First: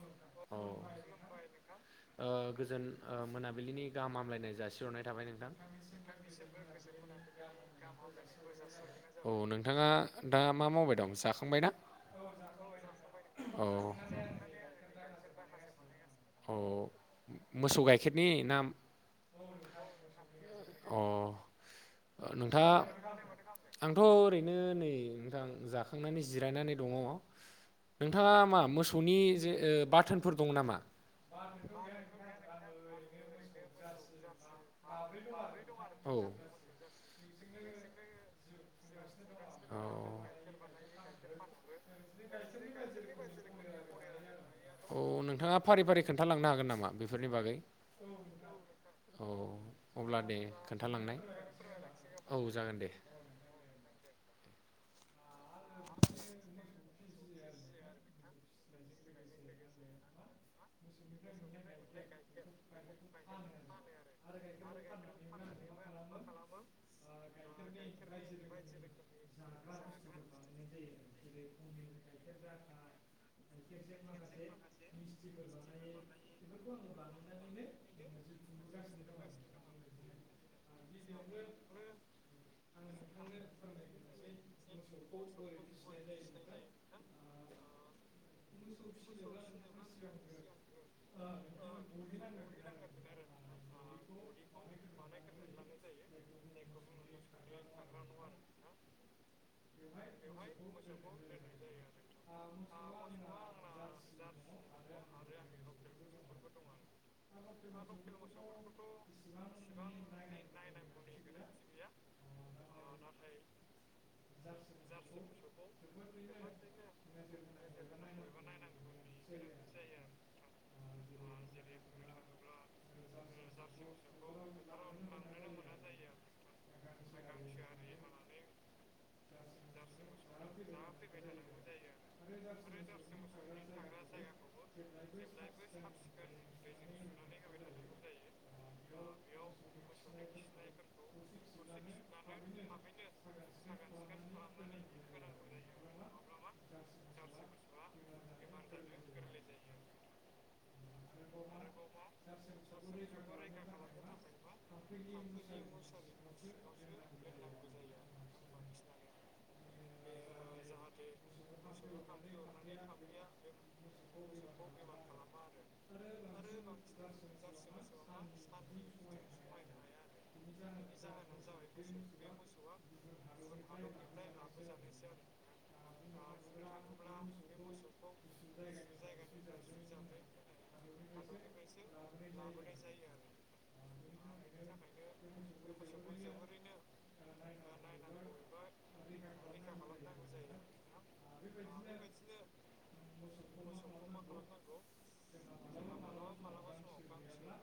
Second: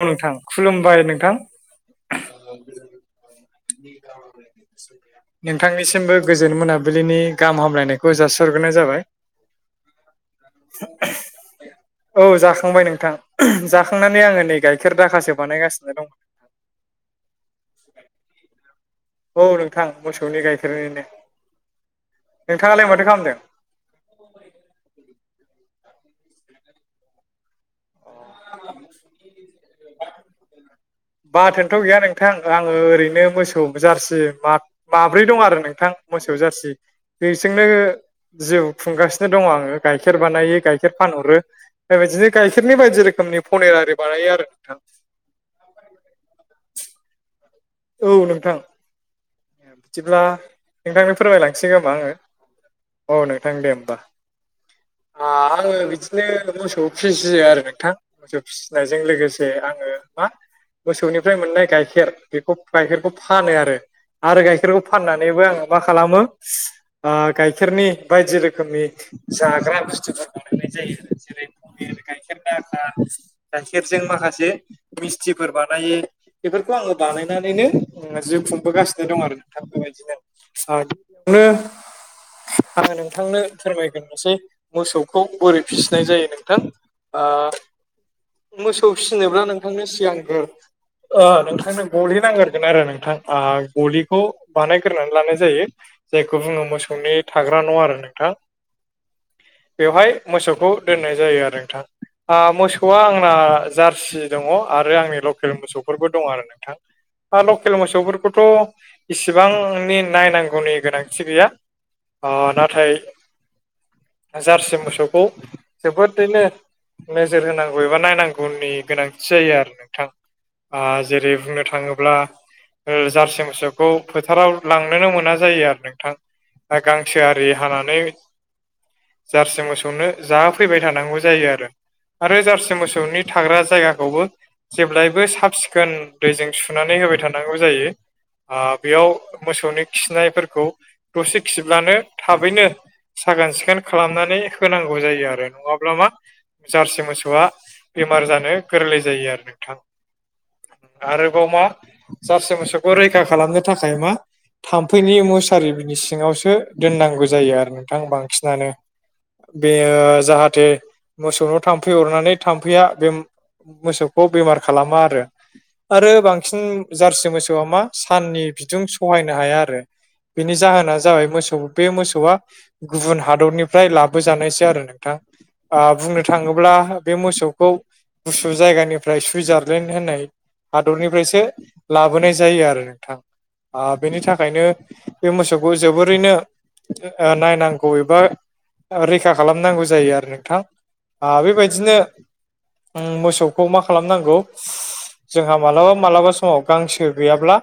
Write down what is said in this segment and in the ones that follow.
औ नोंथां औ खुलुमबाय नोंथां? ओ गोजोन ओ मोनाब [unintelligible] नोंथांनि दासिमबो गोजोन मोनाबिलिनि गाहाम हामलायनायखौ जासिहरग्रोनाय जाबाय। औ नोंथाङा दा मा मावबाय दं जाखांबाय ना? औ जाखांबाय नोंथां औ जाखांनानै आङो नै गाइखेर दाखासो बानायगासिनो दं। अह। मोसौ गाइखेरनि नाम औ नोंथां मोसौनि गाय अह नोंथाङा नोंथाङालाय माथो खालामदों आंथ' ओरैनो नै नोंथां जाखांनानै जिरायनानै दङ। नोंथाङा मा मोसौनि जे ओ बाथोनफोर दं नामा? बाथोनथ' गैया नोंथां आङो ओरैनो मोसौ जार्सि मा माब्रै दं आरो नोंथां औ मोसौ जारसि। बेजोंनो जिउ खुंगासिनो दङ आङो। औ गाइखेर बानायो, गाइखेर फानहरो, बेबायदिनो गाइखेरनि बायदि रोखोमनि पनिर आरि बानायो आरो। नोंथां अह नोंथाङा फारि फारि खोन्थालांनो हागोन नामा बेफोरनि बागै? औ नोंथां। औ। अब्ला बिदिब्ला दे नोंथांनि खोन्थालांनाय फोरमायलांसै खोमा आङो। औ जागोन दे। अह नोंथां दे होमबा। आङो बिदिनो मोसौ फिसियो आरो नोंथां मोसौ फिसिनायजों लोगोसे आङो मा मोसौनिफ्राय मोननाय गाइखेर बेखौ गाइखेरखौ फानो आरो। आरो गाइखेरखौ फानना नैबो आङो मा खालामो ओ गाइखेरनि बायदि रोखोमनि जाग्रा बुस्थुफोर बानायनाय जायो जेरै पनिर गाइखेर दाखा, गाइखेरजों माखासे मिस्थिफोर बानायो बेफोरखौ आङो बानायनानैनो उम जिउ खुंबोगासिनो नो दं आरो नोंथां बेबायदिनो आङो नोंथांनो फोरमायग्रोसै मोसौखौ बोरै फिसिनाय जायो नोंथां। ओ मोसौ फिनोब्ला नोंथांनो सिगांगोर ओ नोंथांनो गलि नांगोरगोन आरो नोंथां। ओ गलिखौ बानायग्रानै लानाय जायो। जायखौ बुङो मोसौनि थाग्रा न' आरो नोंथा। बेवहाय मोसौखौ दोननाय जायो आरो नोंथां। ओ मोसौआ आंना जारसि दङ आरो आंनि लकेल मोसौफोरबो दं आरो नों थां ओ लकेल मोसौफोरखौथ' इसिबांनि नायनांगौनि गोनांथि गैया। ओ नाथाय जारसि मोसौखौ जोबोदैनो नो नोजोर होनांगौ एबा नायनांगौनि गोनांथि जायो आरो नोंथां। ओ जेरै बुंनो थाङोब्ला ओ जारसि मोसौखौ फोथाराव लांनोनो मोना जायो आरो नोंथां। गांसो आरि हानानै जारसि मोसौनो जाहो फैबाय थानांगौ जायो आरो आरो जारसि मोसौनि थाग्रा जायगाखौबो जेब्लायबो साफ सिखोन दैजों सुनानै होबाय थानांगौ जायो। ओ बेयाव मोसौनि खिनायफोरखौ दसे खिब्लानो थाबैनो साखोन सिखोन खालामनानै होनांगौ जायो आरो नङाब्ला मा जारसि मोसौआ बेमार जानो गोरलै जायो आरो नोंथां। आरोबाव मा जारसि मोसौखौ रै रैखा खालामनो थाखाय मा थाम्फैनि मुसारिनि सिङावसो दोननांगौ जायो आरो नोंथां बांसिनानो। बेयो जाहाथे मोसौनाव थाम्फै अरनानै थाम्फैया बे मोसौखौ बेमार खालामा आरो। आरो बांसिन जारसि मोसौआ मा साननि बिदुं सहायनो हाया आरो बेनि जाहोना जाबाय मोसौ बे मोसौआ गुबुन हादरनिफ्राय लाबोजानायसो आरो नोंथां। बुंनो थाङोब्ला बे मोसौखौ गुसु जायगानिफ्राय सुइजारलेण्ड होननाय हादरनिफ्रायसो लाबोनाय जायो आरो नोंथां ओ बेनि थाखायनो बे मोसौखौ जोबोरैनो ओ नायनांगौ एबा रैखा खालामनांगौ जायो आरो नोंथां। ओ बेबायदिनो उम मोसौखौ मा खालामनांगौ जोंहा मालाबा मालाबा समाव गांसो गैयाब्ला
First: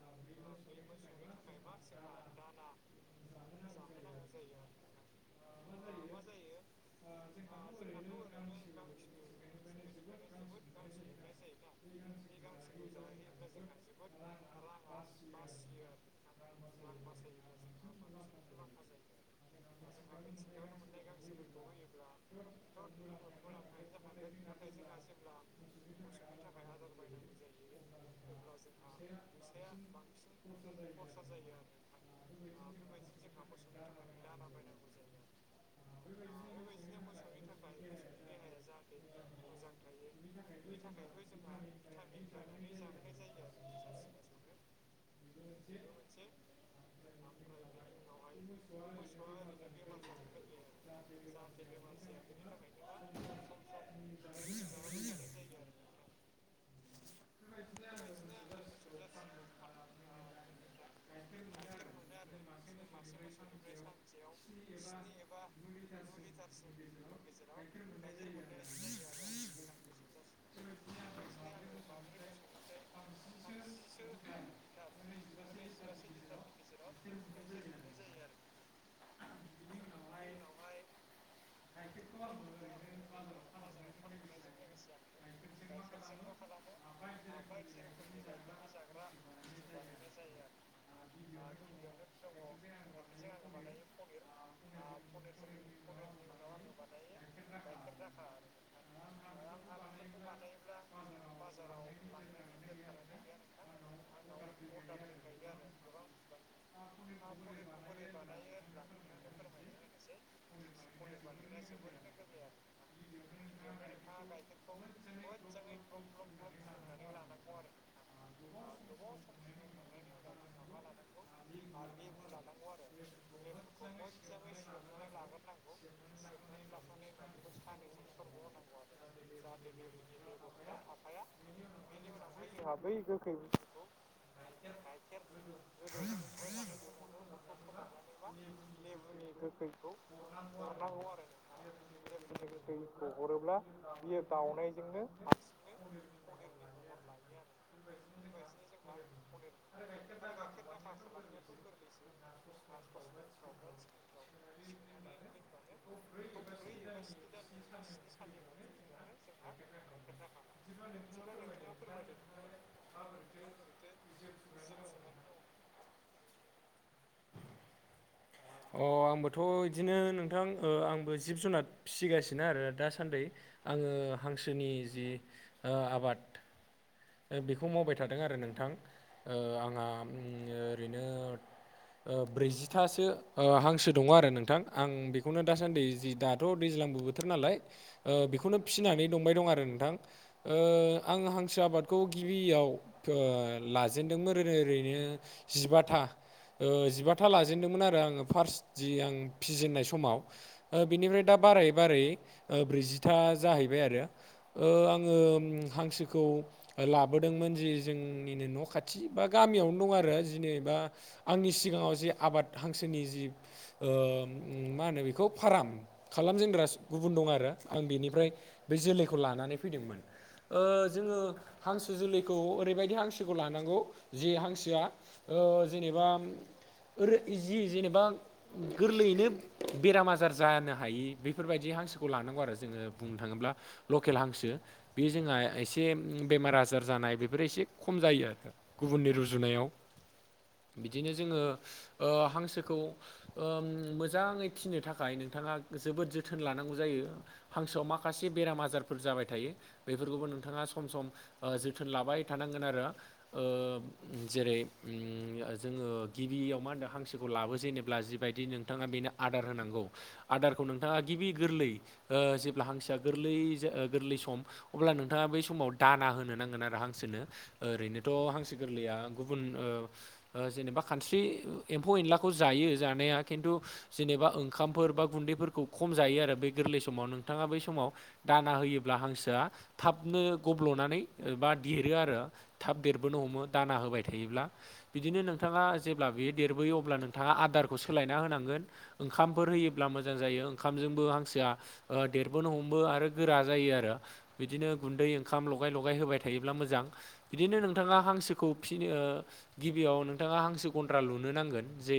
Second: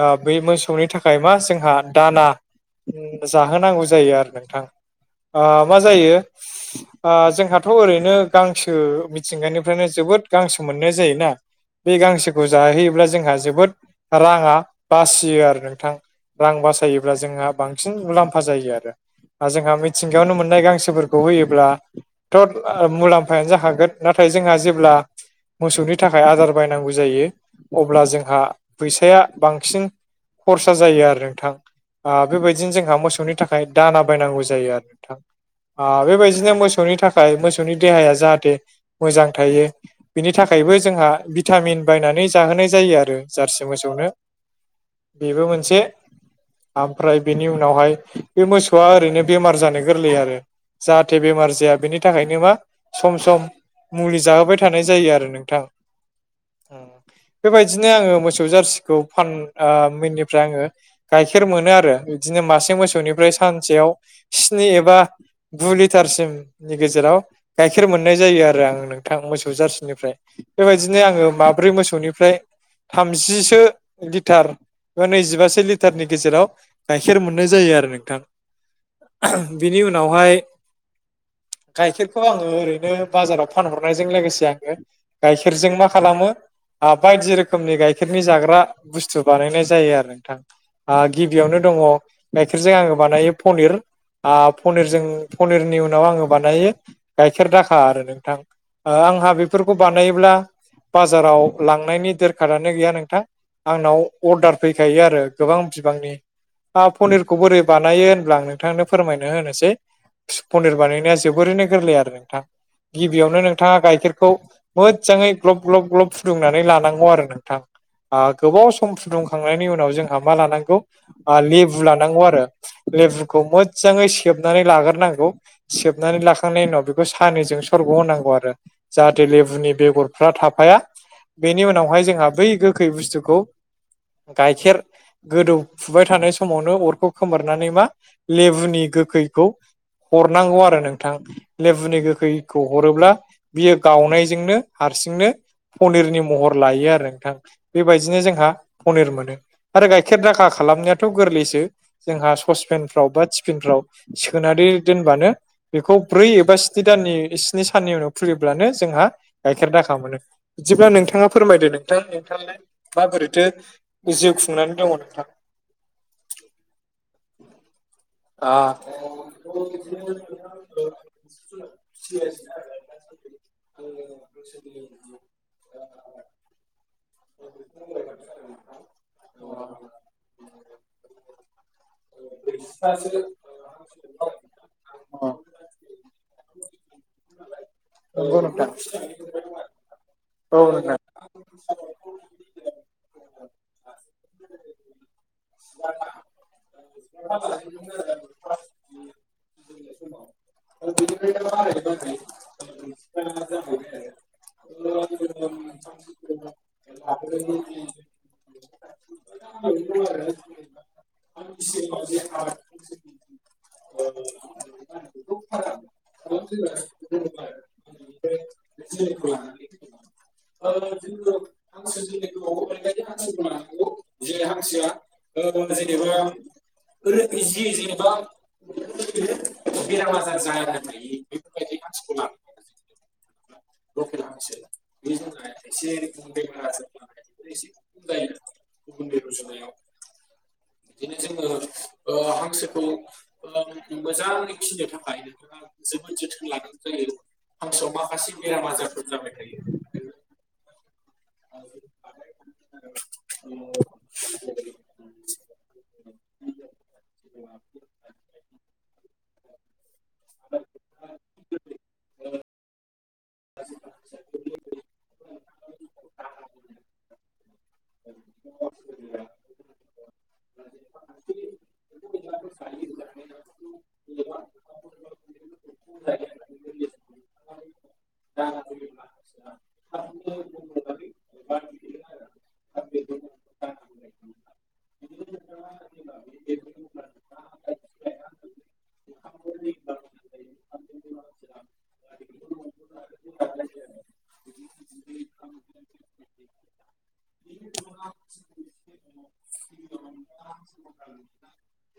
ओ बे मोसौनि थाखाय मा जोंहा दाना उम जाहोनांगौ जायो आरो नोंथां ओ मा जायो ओ जोंहाथ' ओरैनो गांसो मिथिंगानिफ्रायनो जोबोद गांसो मोननाय जायोना बे गांसोखौ जाहोयोब्ला जोंहा जोबोद राङा बासियो आरो नोंथां रां बासायोब्ला जोंहा बांसिन मुलाम्फा जायो आरो। आं जोंहा मिथिंगायावनो मोननाय गांसोफोरखौ होयोब्ला थ' ओ मुलाम्फायानो जाखागोन नाथाय जोंहा जेब्ला मोसौनि थाखाय आदार बायनांगौ जायो अब्ला जोंहा फैसाया बांसिन खरसा जायो आरो नोंथां आ बेबायदिनो जोंहा मोसौनि था खाय दाना बायनांगौ जायो आरो नोंथां। ओ बेबायदिनो मोसौनि थाखाय मोसौनि देहाया जाहाथे मोजां थायो बिनि थाखायबो जोंहा भिटामिन बायनानै जाहोनाय जायो आरो जारसि मोसौनो। बेबो मोनसे ओमफ्राय बेनि उनावहाय बे मोसौआ ओरैनो बेमार जानो गोरलै आरो। जाहाथे बेमार जाया बेनि थाखायनो मा सम सम मुलि जाहोबाय थानाय जायो आरो नोंथां उम बेबायदिनो आङो मो सौ जारसिखौ फान आ मिननिफ्राय आङो गाइखेर मोनो आरो बिदिनो मासे मोसौनिफ्राय सानसेयाव स्नि एबा गु लिटारसिमनि गेजेराव गाइखेर मोननाय जायो आरो आंङो नों थां मोसौ जारसिनिफ्राय बेबायदिनो आङो माब्रै मोसौनिफ्राय थामजिसो लिटार नैजिबासो लिटारनि गेजेराव गाइखेर मोननाय जायो आरो नोंथां। बिनि उनावहाय गाइखेरखौ आङो ओरैनो बाजाराव फानहरनायजों लोगोसे आङो गाइखेरजों मा खालामो ओ बायदि रोखोमनि गाय खेरनि जाग्रा बुस्थु बानायनाय जायो आरो नोंथां। ओ गिबियावनो दङ गाइखेरजों आङो बानायो पनिर। आ पनिरजों पनिरनि उनाव आङो बानायो गाइखेर दाखा आरो नोंथां ओ आंहा बेफोरखौ बानायोब्ला बाजाराव लांनायनि दोरखारानो गैया नोंथां आंनाव अर्डार फैखायो आरो गोबां बिबांनि आ पनिरखौ बोरै बानायो होनब्ला आं नोंथांनो फोरमायनो होनोसै। पनिर बानायनाया जोबोरैनो गोरलै आरो नोंथां। गिबियावनो नोंथाङा गाइखेरखौ मोजाङै ग्लब ग्लब ग्लब फुदुंनानै लानांगौ आरो नोंथां। ओ गोबाव सम फुदुंखांनायनि उनाव जोंहा मा लानांगौ ओ‌ लेबु लानांगौ आरो लेबुखौ मोजाङै सेबनानै लाग्रोनांगौ सेबनानै लाखांनायनि उनाव बेखौ सानैजों सरघ होनांगौ आरो जाहाथे लेबुनि बेगरफ्रा थाफाया बेनि उनावहाय जोंहा बै गोखै गोखै बुस्थुखौ गाइखेर गोदौफुबाय थानाय समावनो अरखौ खोमोरनानै मा लेबुनि गोखै खौ हरनांगौ आरो नोंथां लेबुनि गोखैखौ ह'रोब्ला बियो गावनायजोंनो हारसिंनो पनिरनि महर लायो आरो नोंथां बेबादिनो जोंहा पनिर मोनो आरो गाइखेर दाखा खालामनायाथ' गोरलैसो जोंहा ससपेनफ्राव बा थिफिनफ्राव सोनानै दोनबानो बेखौ ब्रै एबा स्नि दाननि स्नि साननि उनाव खुलियोब्लानो जोंहा गाइखेर दाखा मोनो। बिदिब्ला नोंथाङा फोरमायदो नोंथां नोंथांआलाय माबोरैथो जिउ खुंनानै दङ नोंथां? आ अ आंबोथ' इदिनो नोंथां ओ आंबो जिब जुनार फिसिगासिनो आरो दासान्दै। आङो हांसोनि जे ओ आबाद ओ बेखौ मावबाय थादों आरो नोंथां ओ आंहा उम ओरैनो ओ ब्रैजिथासो ओ हां नङा आरो नोंथां आं बेखौनो दासान्दि जि दाथ' दैज्लांबो बोथोर नालाय। ओ नंगौ बेखौनो नोंथां फिनानै दंबाय दं आरो नोंथां ओ औ नोंथां। आं हांसो आबादखौ गिबियाव ओ लाजेनदोंमोन ओ ओरैनो जिबाथा ओ जिबाथा लाजेनदोंमोन आरो आङो फार्स्ट बि आं फिजेननाय समाव बिनिफ्राय दा बारायै बारायै ओ ब्रैजिथा जाहैबाय आरो ओ आङो उम हांसोखौ लाबोदोंमोन जि जोंनिनो न' खाथि बा गामिआवनो दं आरो जेनोबा आंनि सिगांआव जि आबाद हांसोनि जि ओ मा होनो बेखौ फार्म खालामजेनग्रा सो गुबुन दं आरो आं बेनिफ्राय बे जोलैखौ लानानै फैदोंमोन ओ जोङो हांसो जोलैखौ ओरैबादि हांसोखौ लानांगौ जे हांसोआ ओ जेनोबा फोर इजि जेनोबा गोरलैयैनो बेराम आजार जानो हायै बेफोरबादि हांसोखौ लानांगौ आरो जोङो बुंनो थाङोब्ला लकेल हांसो बे जोंहा एसे उम बेमार आजार जानाय बेफोरो एसे खम जायो गुबुननि रुजुनायाव बिदिनो जोङो ओ हांसोखौ ओम मोजाङै फिनो थाखाय नोंथांआ जोबोद जोथोन लानांगौ जायो हांसोआव माखासे बेराम आजारफोर जाबाय थायो बेफोरखौबो नोंथांआ सम सम जोथोन लाबाय थानांगोन आरो ओ जेरै ओम उम जोङो गिबियाव मा होनदों हांसोखौ लाबोजेनोब्ला जि बायदि नोंथांआ बेनो आदार होनांगौ आदारखौ नोंथांआ गिबि गोरलै आ जेब्ला हांसो गोरलै ओ गोरलै सम अब्ला नोंथांआ बै समाव दाना होनो नांगोन आरो हांसोनो ओरैनोथ' हांसो गोरलैआ गुबुन ओ ओ जेनोबा खानस्रि एम्फौ एनलाखौ जायो जानाया खिन्थु जेनोबा ओंखामफोर बा गुन्दैफोरखौ खम जायो आरो बे गोरलै समाव नोंथाङा बै समाव दाना होयोब्ला हांसोआ थाबनो गब्ल'नानै बा देद देरो आरो थाब देरबोनो हमो दाना होबाय थायोब्ला बिदिनो नोंथांआ जेब्ला बेयो देरबोयो अब्ला नोंथांआ आदार खौ सोलायना होनांगोन ओंखामफोर होयोब्ला मोजां जायो ओंखामजोंबो हांसोआ ओ देरबोनो हमबो आरो गोरा जायो आरो बिदिनो गुन्दै ओंखाम लगाय लगाय होबाय थायोब्ला मोजां इदिनो नोंथांआ हांसोखौ फिनो गिबिआव नोंथाङा हांसो गन्द्रा लुनो नांगोन जे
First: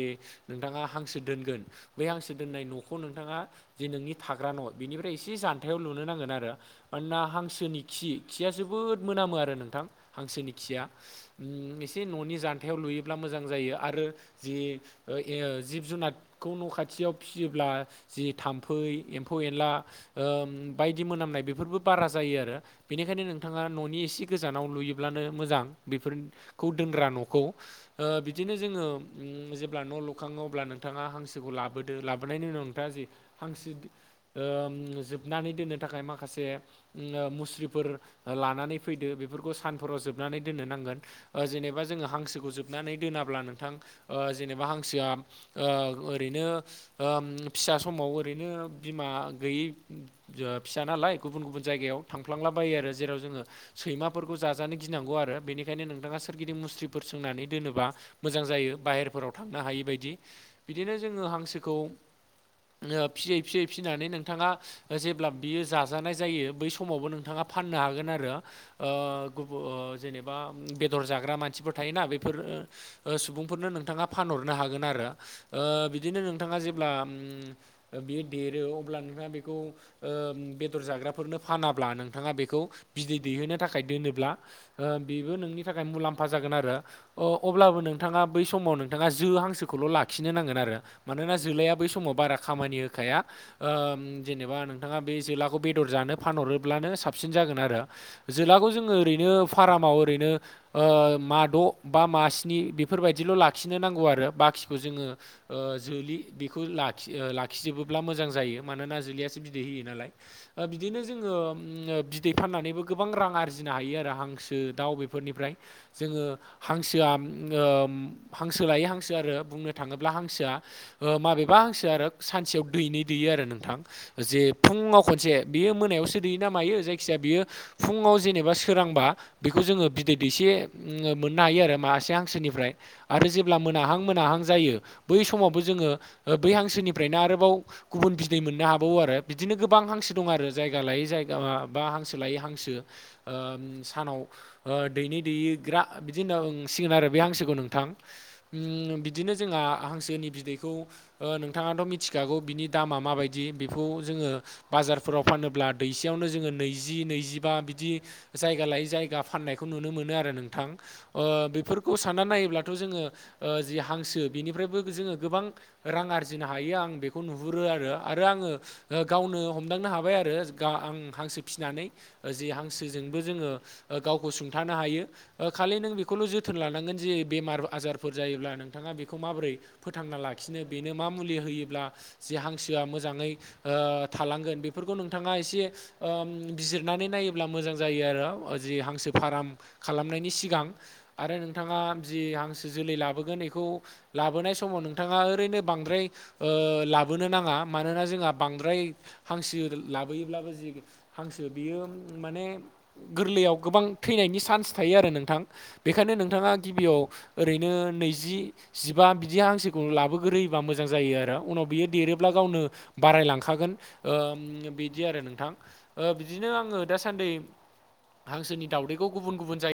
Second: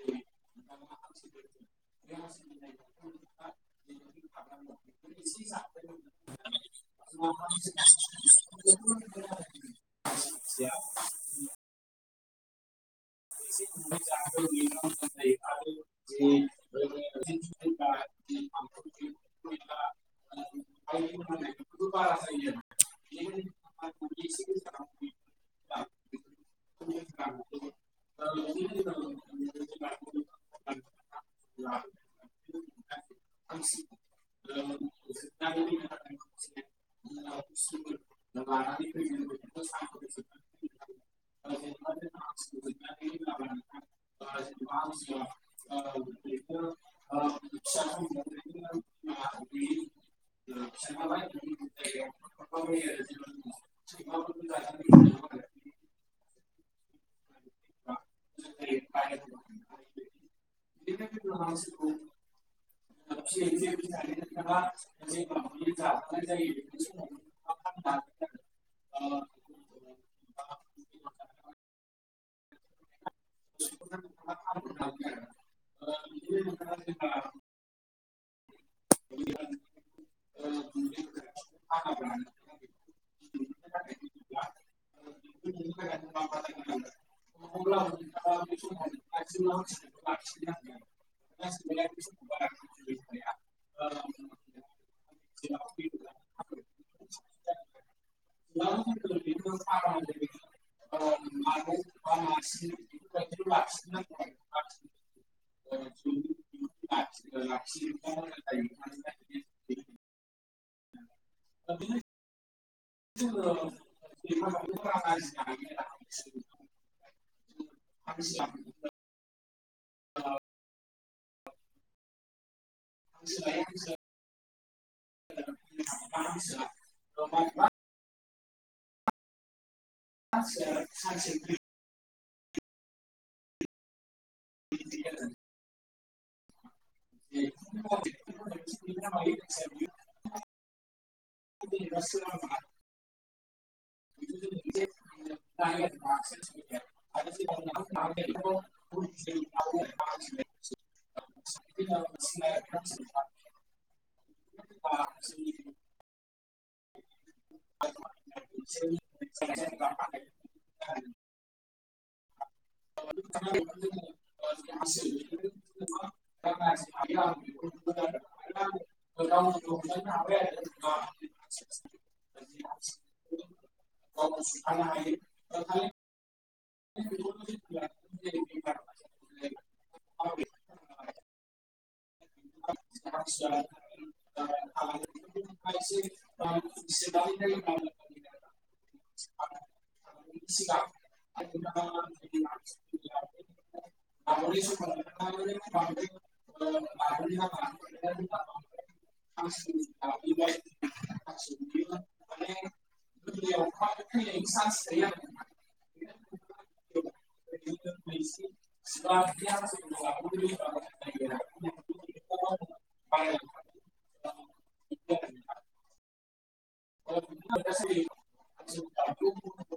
नोंथांआ हांसो दोनगोन बे हांसो दोननाय न'खौ नोंथाङा जे नोंनि थाग्रा न' बेनिफ्राय एसे जानथायाव लुनो नांगोन आरो। मानोना हांसोनि खि खिया जोबोद मोनामो आरो नोंथां हांसोनि खिया। उम एसे न'नि जान्थायाव लुयोब्ला मोजां जायो आरो जि ओ ए जिब जुनादखौ न' खाथियाव फिसियोब्ला जि थाम्फै एम्फौ एनला ओम बायदि मोनामनाय बेफोरबो बारा जायो आरो। बेनिखायनो नोंथाङा न'नि एसे गोजानाव लुयोब्लानो मोजां बेफोर खौ दोनग्रा न'खौ ओ बिदिनो जोङो ओम जेब्ला न' लुखाङो अब्ला नोंथाङा हांसोखौ लाबोदो लाबोनायनि उनाव नोंथाङा जि हांसो ओम जोबनानै दोननो थाखाय माखासे ओम मुस्रिफोर लानानै फैदो बे बेफोरखौ सानफोराव जोबनानै दोननो नांगोन ओ जेनोबा जोङो हांसोखौ जोबनानै दोनाब्ला नोंथां जेनोबा हांसोआ ओ ओरैनो ओम फिसा समाव ओरैनो बिमा गैयै ओ फिसा नालाय गुबुन गुबुन जायगायाव थांफ्लांलाबायो आरो जेराव जोङो सैमाफोरखौ जाजानो गिनांगौ आरो बेनिखायनो नोंथांआ सोरगिदिं मुस्रि फोर सोंनानै दोनोबा मोजां जायो बायहेर फोराव थांनो हायै बादि बिदिनो जोङो हांसोखौ ओ फियै फियै फिनानै नोंथांआ जेब्ला बियो जाजानाय जायो बै समावबो नोंथांआ फाननो हागोन आरो ओ गुबु ओ जेनेबा बेदर जाग्रा मानसिफोर थायोना बेफोर ओ सुबुंफोरनो नोंथाङा फानहरनो हागोन आरो ओ बिदिनो नोंथाङा जेब्ला ओम ओ बियो देरो अब्ला नोंहा बेखौ ओम बेदर जाग्राफोरनो फानाब्ला नोंथाङा बेखौ बिदै दैहोनो थाखाय दोनोब्ला ओ बेबो नोंनि थाखाय मुलाम्फा जागोन आरो अ अब्लाबो नोंथाङा बै समाव नों जो हांसोखौल' लाखिनो नांगोन आरो मानोना जोलाया बै समाव बारा खामानि होखाया ओम जेनेबा नोंथाङा बे जोलाखौ बेदर जानो फानहरोब्लानो साबसिन जागोन आरो। जोलाखौ जोङो ओरैनो फारामाव ओरैनो मा द' बा मा स्नि बेफोरबायदिल' लाख खिनो नांगौ आरो बाखिखौ जोङो ओ जोलि बेखौ लाखि ओ लाखिजोबोल्बा मोजां जायो मानोना जोलिआसो बिदै होयो नालाय ओ बिदिनो जोङो उम बि दै फान्नानैबो गोबां रां आरजिनो हायो आरो हांसो दाउ बेफोरनिफ्राय जोङो हांसोआ उम ओ हांसो लायै हांसो आरो बुंनो थाङोब्ला हांसोआ ओ माबेबा हांसोआ आरो सानसेयाव दैनै दैयो आरो नोंथां जे फुङाव खनसे बेयो मोनायावसो दैयोना मायो जायखिजाया बियो फुङाव जेनेबा सोरांबा बेखौ जोङो बिदै दैसे उम मोननो हायो आरो मासे हांसोनिफ्राय आरो जेब्ला मोनाहां मोनाहां जायो बै समावबो जोङो ओ बै हांसोनिफ्रायनो आरोबाव गुबुन बिदै मोननो हाबावो आरो बिदिनो गोबां हांसो दं आरो जायगा लायै जायगा बा हांसो लायै हांसो। ओम सानाव ओ दैनै दैग्रा बिदि होन्नां सिगोन आरो बे हांसोखौ नोंथां। ओम बिदिनो जोंहा हांसोनि बिदैखौ ओ नोंथाङाथ' मिथिखागौ बिनि दामा माबायदि बेखौ जोङो बाजारफोराव फानोब्ला दैसेयावनो जोङो नैजि नैजि बा बिदि जायगा लायै जायगा फाननायखौ नुनो मोनो आरो नोंथां ओ बेफोर खौ साननानै नायोब्ला दाथ' जोङो ओ जि हांसो बिनिफ्रायबो जोङो गोबां रां आरजिनो हायो आं बेखौ बेखौ नुहुरो आरो आरो आङो ओ गावनो हमदांनो हाबाय आरो गा आं हांसो फिसिनानै जि हांसोजोंबो जोङो ओ गावखौ सुंथानो हायो ओ खालि नों बे खौल' जोथोन लानांगोन जे बेमार आजार फोर जायोब्ला नोंथाङा बेखौ माब्रै फोथांना लाखिनो बेनो मा मुलि होयोब्ला जे हांसोआ मोजाङै ओ थालांगोन बेफोरखौ नोंथाङा एसे ओम बिजिरनानै नायो ब्ला मोजां जायो आरो जि हांसो फाराम खालामनायनि सिगां आरो नोंथाङा जि हांसो जोलै लाबोगोन एखौ लाबोनाय समाव नोंथाङा ओरैनो बांद्राय ओ ला बोनो नाङा मानोना जोंहा बांद्राय हांसो लाबोयोब्लाबो जि हांसो बियो उम माने गोरलैयाव गोबां थैनायनि चान्स थायो आरो नोंथां बेखायनो नोंथाङा गिबियाव ओरैनो नैजि जिबा बिदि हांसोखौ लाबोग्रोयोबा मोजां जायो आरो उनाव बियो देरोब्ला गावनो बारायलांखागोन ओम बिदि आरो नोंथां ओ बिदिनो आङो दासान्दि हांसोनि दाउदैखौ गुबुन गुबुन जाय